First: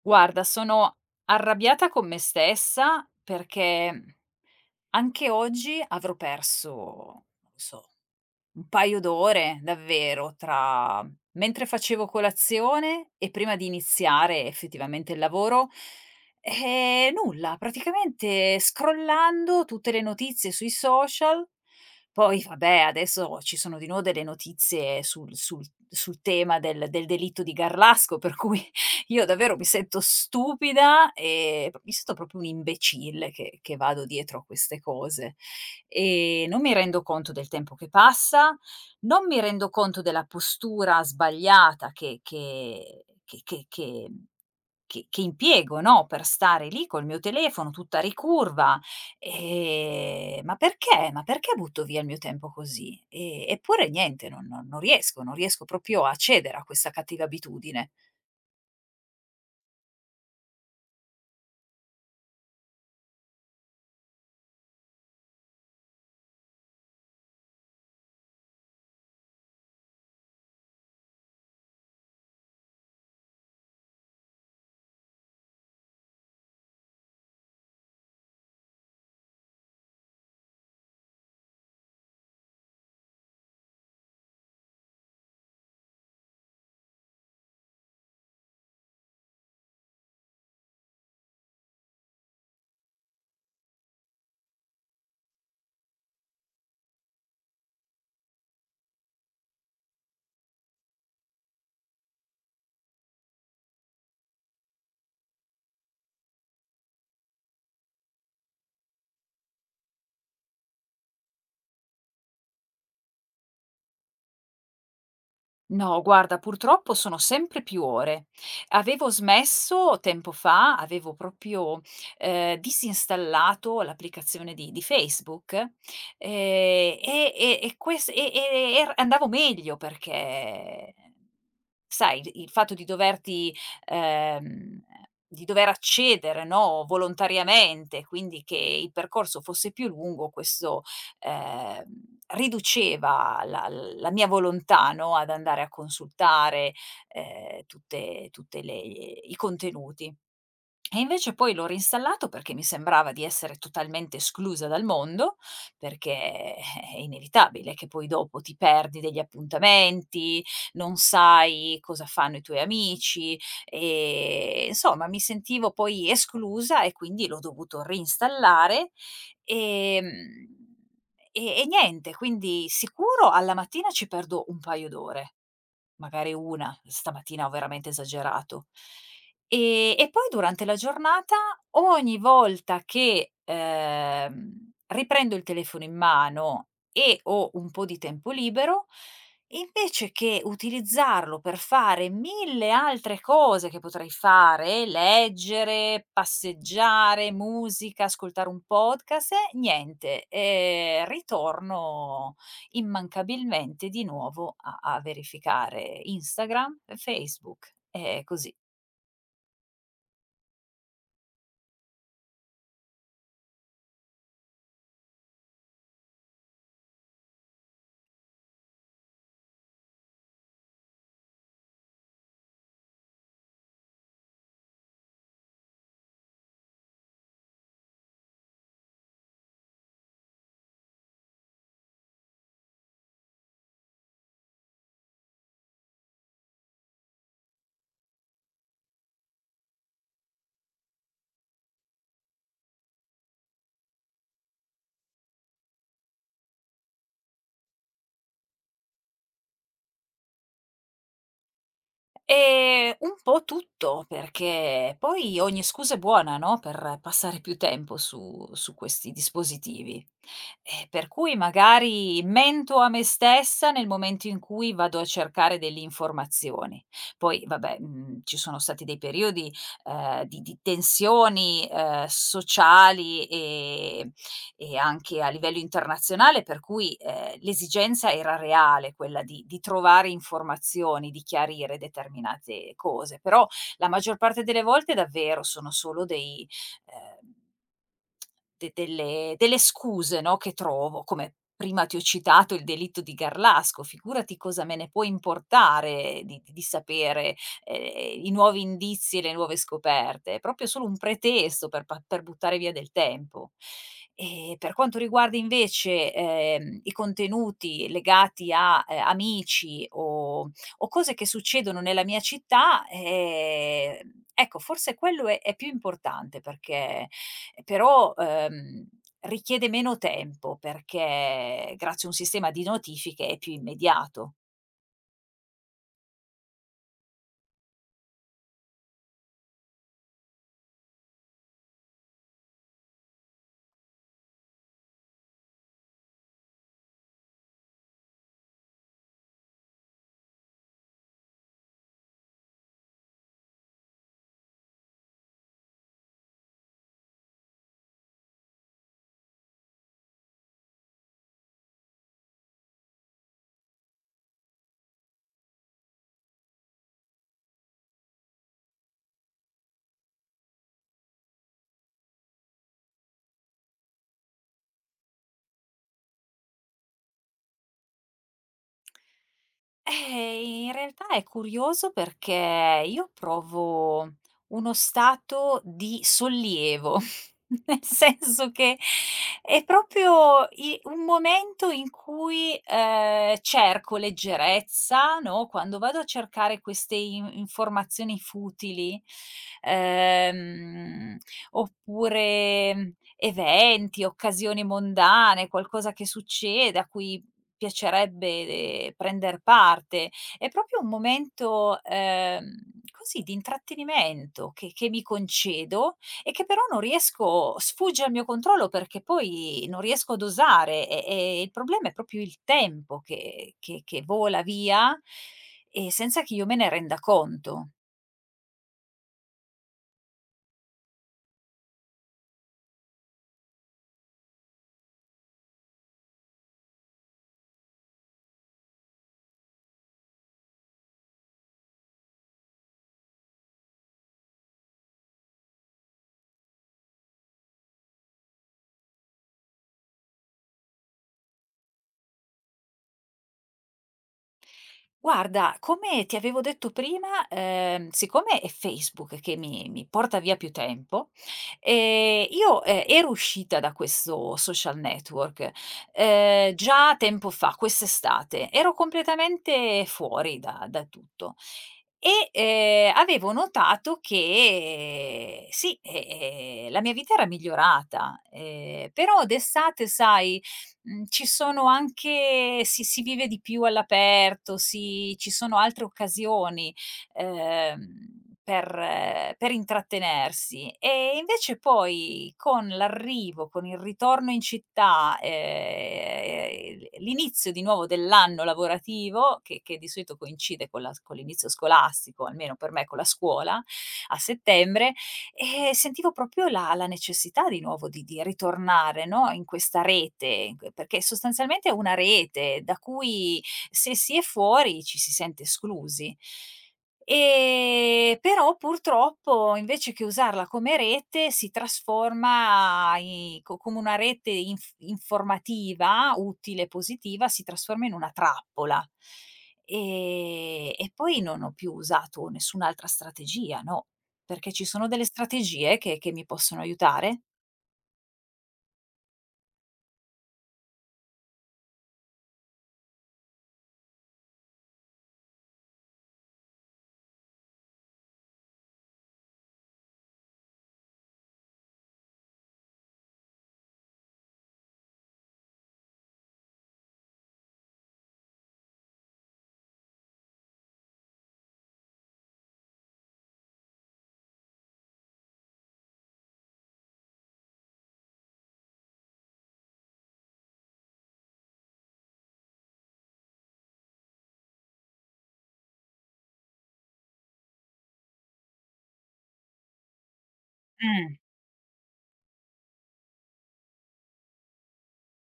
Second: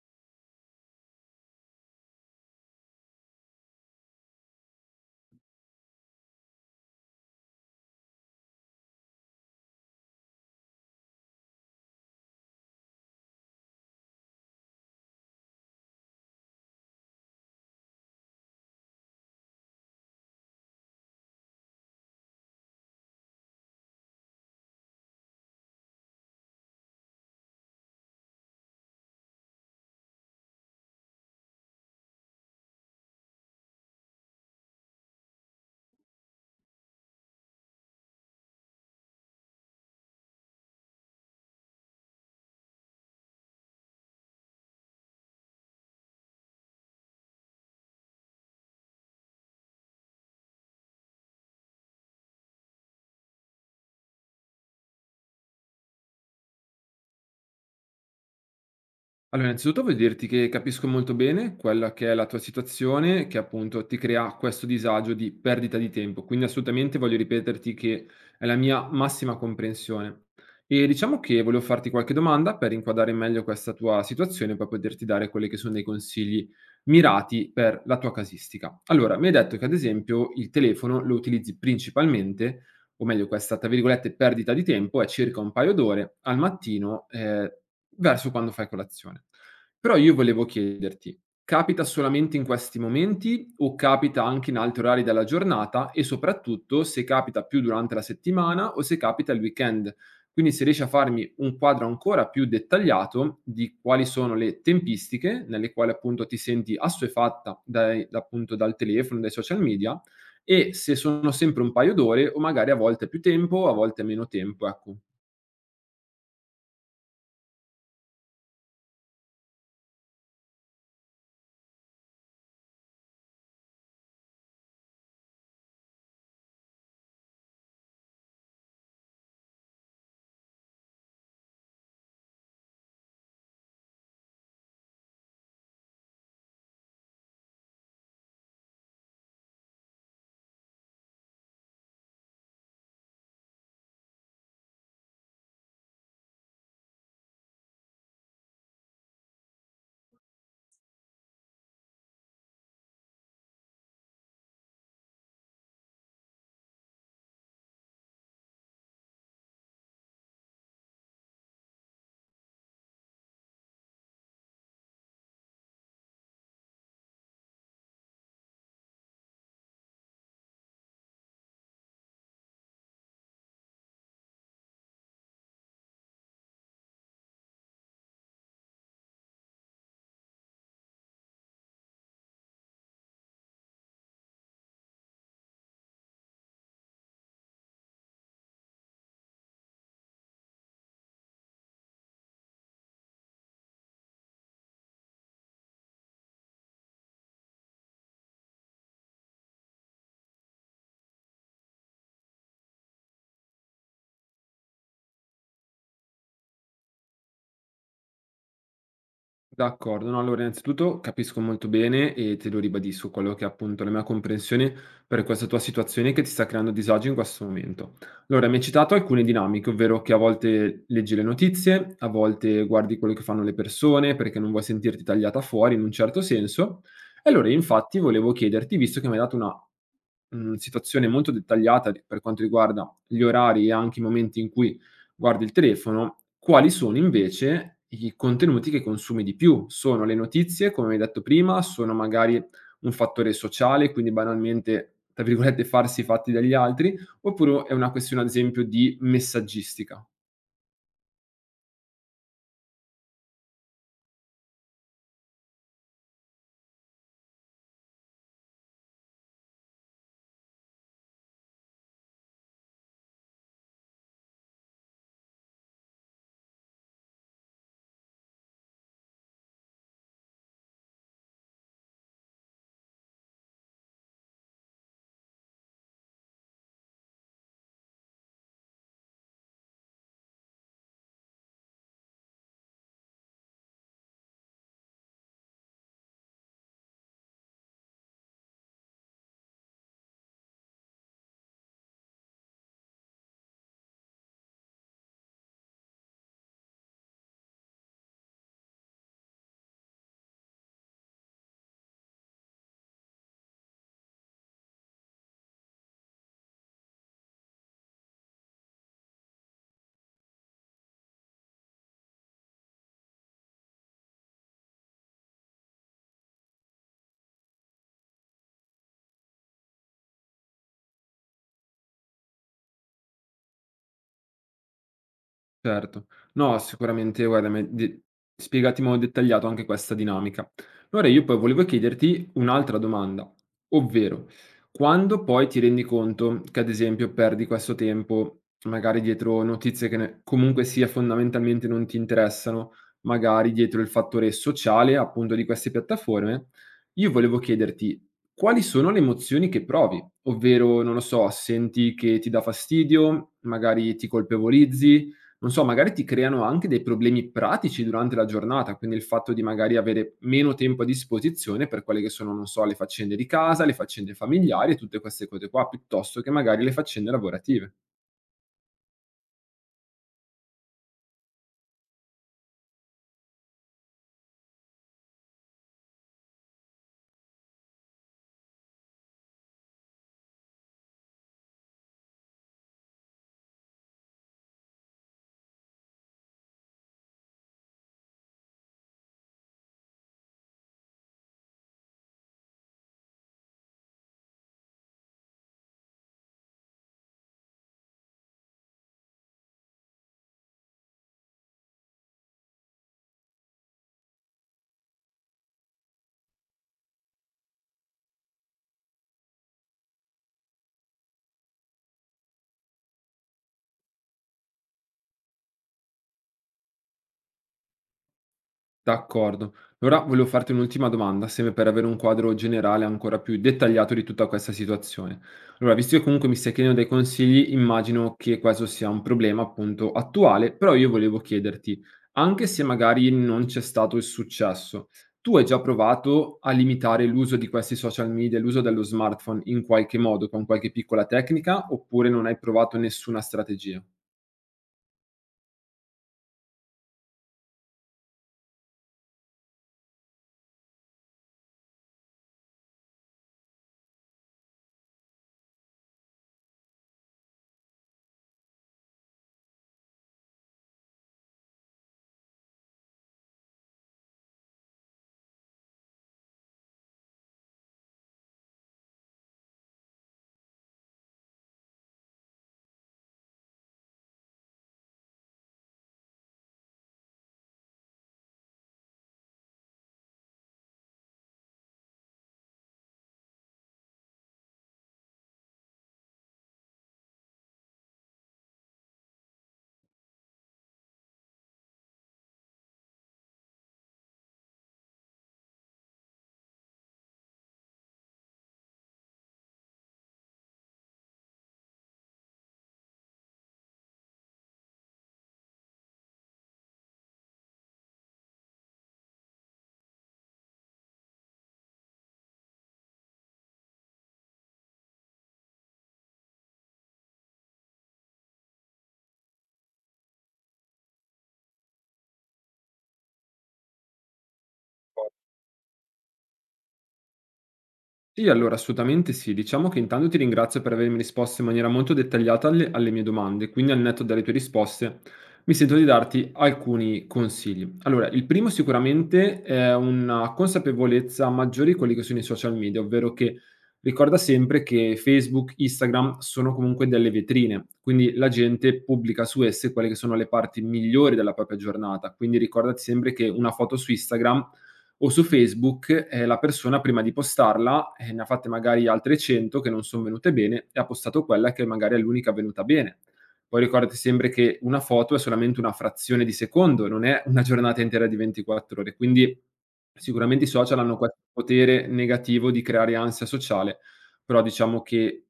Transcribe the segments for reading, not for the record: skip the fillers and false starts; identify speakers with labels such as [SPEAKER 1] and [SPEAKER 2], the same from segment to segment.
[SPEAKER 1] Guarda, sono arrabbiata con me stessa perché anche oggi avrò perso, non lo so, un paio d'ore davvero tra mentre facevo colazione e prima di iniziare effettivamente il lavoro, nulla, praticamente scrollando tutte le notizie sui social. Poi vabbè, adesso ci sono di nuovo delle notizie sul sul tema del delitto di Garlasco, per cui io davvero mi sento stupida e mi sento proprio un imbecille che vado dietro a queste cose. Non mi rendo conto del tempo che passa, non mi rendo conto della postura sbagliata che che impiego, no, per stare lì col mio telefono tutta ricurva. Ma perché? Ma perché butto via il mio tempo così? E eppure niente, non riesco, non riesco proprio a cedere a questa cattiva abitudine.
[SPEAKER 2] Allora, innanzitutto voglio dirti che capisco molto bene quella che è la tua situazione, che appunto ti crea questo disagio di perdita di tempo. Quindi assolutamente voglio ripeterti che è la mia massima comprensione. E diciamo che volevo farti qualche domanda per inquadrare meglio questa tua situazione e poi poterti dare quelli che sono dei consigli mirati per la tua casistica. Allora, mi hai detto che ad esempio il telefono lo utilizzi principalmente, o meglio, questa tra virgolette perdita di tempo è circa un paio d'ore al mattino. Verso quando fai colazione. Però io volevo chiederti: capita solamente in questi momenti o capita anche in altri orari della giornata? E soprattutto se capita più durante la settimana o se capita il weekend? Quindi se riesci a farmi un quadro ancora più dettagliato di quali sono le tempistiche nelle quali appunto ti senti assuefatta dai da appunto dal telefono, dai social media e se sono sempre un paio d'ore o magari a volte più tempo, a volte meno tempo, ecco.
[SPEAKER 1] No, guarda, purtroppo sono sempre più ore. Avevo smesso tempo fa, avevo proprio, disinstallato l'applicazione di Facebook. E e ques e er andavo meglio perché, sai, il fatto di doverti, ehm, di dover accedere, no, volontariamente, quindi che il percorso fosse più lungo, questo, ehm, riduceva la mia volontà, no, ad andare a consultare, tutte tutte le i contenuti. E invece poi l'ho rinstallato perché mi sembrava di essere totalmente esclusa dal mondo, perché è inevitabile che poi dopo ti perdi degli appuntamenti, non sai cosa fanno i tuoi amici e insomma mi sentivo poi esclusa e quindi l'ho dovuto reinstallare. Ehm, e niente, quindi sicuro alla mattina ci perdo un paio d'ore, magari una. Stamattina ho veramente esagerato. E poi durante la giornata, ogni volta che, riprendo il telefono in mano e ho un po' di tempo libero, invece che utilizzarlo per fare 1000 altre cose che potrei fare, leggere, passeggiare, musica, ascoltare un podcast, niente, ritorno immancabilmente di nuovo a verificare Instagram, Facebook e così.
[SPEAKER 2] D'accordo, no, allora innanzitutto capisco molto bene e te lo ribadisco quello che è appunto la mia comprensione per questa tua situazione che ti sta creando disagio in questo momento. Allora, mi hai citato alcune dinamiche, ovvero che a volte leggi le notizie, a volte guardi quello che fanno le persone perché non vuoi sentirti tagliata fuori in un certo senso. E allora, infatti, volevo chiederti, visto che mi hai dato una situazione molto dettagliata per quanto riguarda gli orari e anche i momenti in cui guardi il telefono, quali sono invece i contenuti che consumi di più. Sono le notizie, come hai detto prima, sono magari un fattore sociale, quindi banalmente, tra virgolette, farsi i fatti dagli altri, oppure è una questione, ad esempio, di messaggistica.
[SPEAKER 1] Un po' tutto, perché poi ogni scusa è buona, no, per passare più tempo su questi dispositivi. Per cui magari mento a me stessa nel momento in cui vado a cercare delle informazioni. Poi vabbè, mhmm, ci sono stati dei periodi, di tensioni, sociali e anche a livello internazionale, per cui, l'esigenza era reale, quella di trovare informazioni, di chiarire determinate cose, però la maggior parte delle volte davvero sono solo dei ehm de delle delle scuse, no, che trovo. Come prima ti ho citato il delitto di Garlasco, figurati cosa me ne può importare di sapere, i nuovi indizi e le nuove scoperte. È proprio solo un pretesto per buttare via del tempo. E per quanto riguarda invece, i contenuti legati a, amici o cose che succedono nella mia città, ecco, forse quello è più importante perché però, richiede meno tempo perché grazie a un sistema di notifiche è più immediato.
[SPEAKER 2] Certo. No, sicuramente guarda, mi hai de spiegati in modo dettagliato anche questa dinamica. Allora io poi volevo chiederti un'altra domanda, ovvero quando poi ti rendi conto che, ad esempio, perdi questo tempo magari dietro notizie che ne comunque sia fondamentalmente non ti interessano, magari dietro il fattore sociale, appunto, di queste piattaforme, io volevo chiederti quali sono le emozioni che provi, ovvero non lo so, senti che ti dà fastidio, magari ti colpevolizzi non so, magari ti creano anche dei problemi pratici durante la giornata, quindi il fatto di magari avere meno tempo a disposizione per quelle che sono, non so, le faccende di casa, le faccende familiari e tutte queste cose qua, piuttosto che magari le faccende lavorative.
[SPEAKER 1] In realtà è curioso perché io provo uno stato di sollievo, nel senso che è proprio i un momento in cui, cerco leggerezza, no, quando vado a cercare queste in informazioni futili, ehm, oppure eventi, occasioni mondane, qualcosa che succede a cui piacerebbe, prender parte. È proprio un momento, così di intrattenimento che mi concedo e che però non riesco, sfugge al mio controllo perché poi non riesco ad osare e il problema è proprio il tempo che vola via e senza che io me ne renda conto.
[SPEAKER 2] D'accordo. Allora volevo farti un'ultima domanda, sempre per avere un quadro generale ancora più dettagliato di tutta questa situazione. Allora, visto che comunque mi stai chiedendo dei consigli, immagino che questo sia un problema appunto attuale, però io volevo chiederti, anche se magari non c'è stato il successo, tu hai già provato a limitare l'uso di questi social media, l'uso dello smartphone in qualche modo, con qualche piccola tecnica, oppure non hai provato nessuna strategia?
[SPEAKER 1] Guarda, come ti avevo detto prima, siccome è Facebook che mi porta via più tempo, io, ero uscita da questo social network, già tempo fa, quest'estate. Ero completamente fuori da tutto e, avevo notato che sì, la mia vita era migliorata, però d'estate, sai, mhmm, ci sono anche, si vive di più all'aperto, ci sono altre occasioni, per intrattenersi. E invece poi con l'arrivo, con il ritorno in città, l'inizio di nuovo dell'anno lavorativo, che di solito coincide con la s con l'inizio scolastico, almeno per me con la scuola, a settembre, e sentivo proprio la necessità di nuovo di ritornare, no, in questa rete, c perché sostanzialmente è una rete da cui, se si è fuori, ci si sente esclusi. Però purtroppo, invece che usarla come rete, si trasforma i co come una rete informativa, utile e positiva, si trasforma in una trappola. E poi non ho più usato nessun'altra strategia, no. Perché ci sono delle strategie che mi possono aiutare?
[SPEAKER 2] Sì, allora assolutamente sì. Diciamo che intanto ti ringrazio per avermi risposto in maniera molto dettagliata alle mie domande, quindi al netto delle tue risposte mi sento di darti alcuni consigli. Allora, il primo sicuramente è una consapevolezza maggiore di quelli che sono i social media, ovvero che ricorda sempre che Facebook, Instagram sono comunque delle vetrine, quindi la gente pubblica su esse quelle che sono le parti migliori della propria giornata, quindi ricordati sempre che una foto su Instagram o su Facebook la persona prima di postarla ne ha fatte magari altre 100 che non sono venute bene e ha postato quella che magari è l'unica venuta bene. Poi ricordati sempre che una foto è solamente una frazione di secondo, non è una giornata intera di 24 ore, quindi sicuramente i social hanno
[SPEAKER 1] Mh.
[SPEAKER 2] questo potere negativo di creare ansia sociale. Però diciamo che,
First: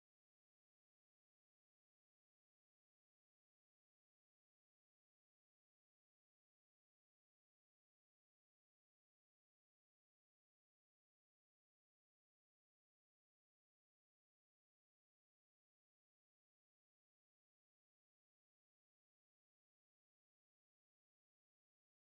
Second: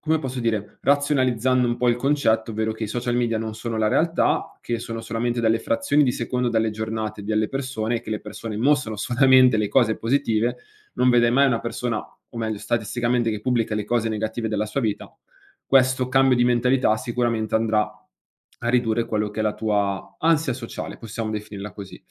[SPEAKER 2] come posso dire, razionalizzando un po' il concetto, ovvero che i social media non sono la realtà, che sono solamente delle frazioni di secondo dalle giornate delle persone e che le persone mostrano solamente le cose positive, non vedrai mai una persona, o meglio, statisticamente, che pubblica le cose negative della sua vita. Questo cambio di mentalità sicuramente andrà a ridurre quello che è la tua ansia sociale, possiamo definirla così.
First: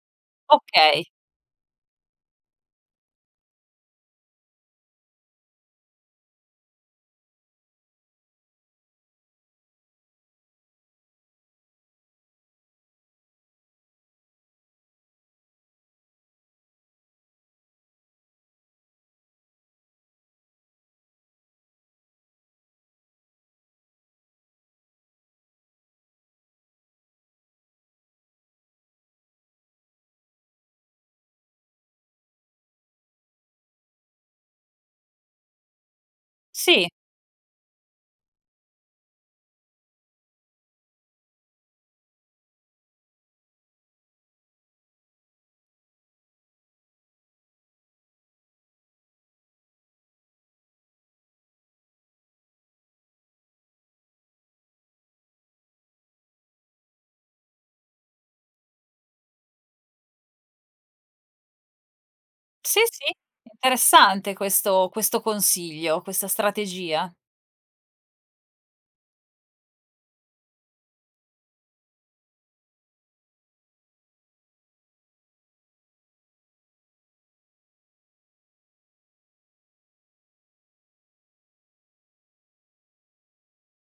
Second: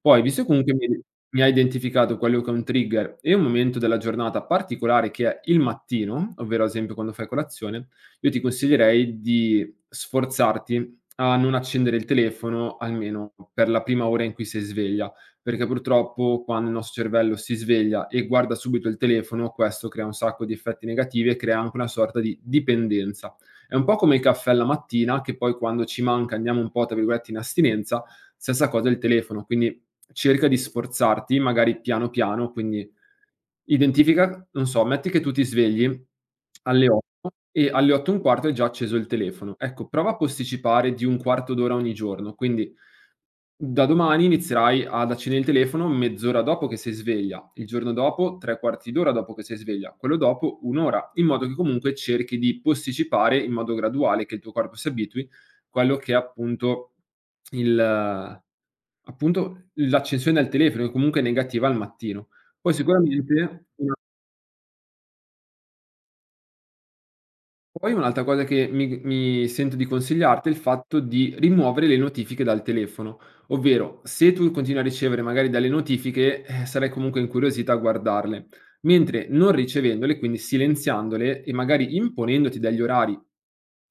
[SPEAKER 2] Poi, visto che comunque mi
[SPEAKER 1] Okay.
[SPEAKER 2] mi ha identificato quello che è un trigger e un momento della giornata particolare che è il mattino, ovvero ad esempio quando fai colazione, io ti consiglierei di sforzarti a non accendere il telefono almeno per la prima ora in cui sei sveglia, perché purtroppo quando il nostro cervello si sveglia e guarda subito il telefono, questo crea un sacco di effetti negativi e crea anche una sorta di dipendenza. È un po' come il caffè alla mattina che poi quando ci manca andiamo un po' tra virgolette in "astinenza", stessa cosa il telefono, quindi cerca di sforzarti, magari piano piano, quindi identifica, non so, metti che tu ti svegli
[SPEAKER 1] sì,
[SPEAKER 2] alle 8 e alle 8 e un quarto è già acceso il telefono. Ecco, prova a posticipare di un quarto d'ora ogni giorno, quindi da domani inizierai ad accendere il telefono mezz'ora dopo che sei sveglia, il giorno dopo 3/4 d'ora dopo che sei sveglia, quello dopo 1 ora, in modo che comunque cerchi di posticipare in modo graduale, che il tuo corpo si abitui, quello che è appunto il appunto l'accensione del telefono, che comunque è negativa al mattino. Poi
[SPEAKER 1] sì,
[SPEAKER 2] sicuramente una.
[SPEAKER 1] interessante questo consiglio, questa strategia.
[SPEAKER 2] Poi un'altra cosa che mi sento di consigliarti è il fatto di rimuovere le notifiche dal telefono, ovvero se tu continui a ricevere magari delle notifiche, sarai comunque incuriosita a guardarle, mentre non ricevendole, quindi silenziandole e magari imponendoti dagli orari,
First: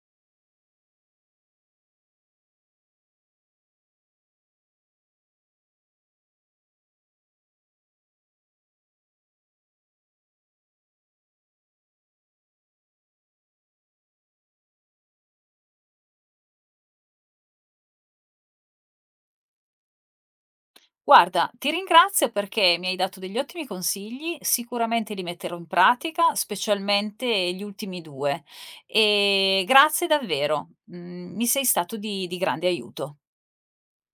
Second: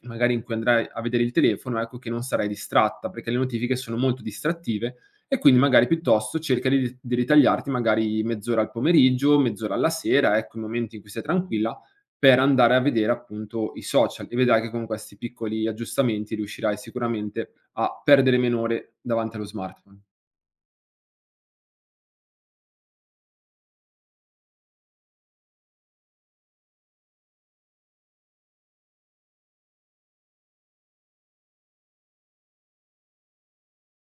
[SPEAKER 2] magari in cui andrai a vedere il telefono, ecco che non sarai distratta, perché le notifiche sono molto distrattive e quindi magari piuttosto cerca di ritagliarti magari mezz'ora al pomeriggio, mezz'ora alla sera, ecco, i momenti in cui sei tranquilla per andare a vedere appunto i social e vedrai che con questi piccoli aggiustamenti riuscirai sicuramente a perdere meno ore davanti allo smartphone.
[SPEAKER 1] Guarda, ti ringrazio perché mi hai dato degli ottimi consigli, sicuramente li metterò in pratica, specialmente gli ultimi 2. E grazie davvero, mhmm, mi sei stato di grande aiuto.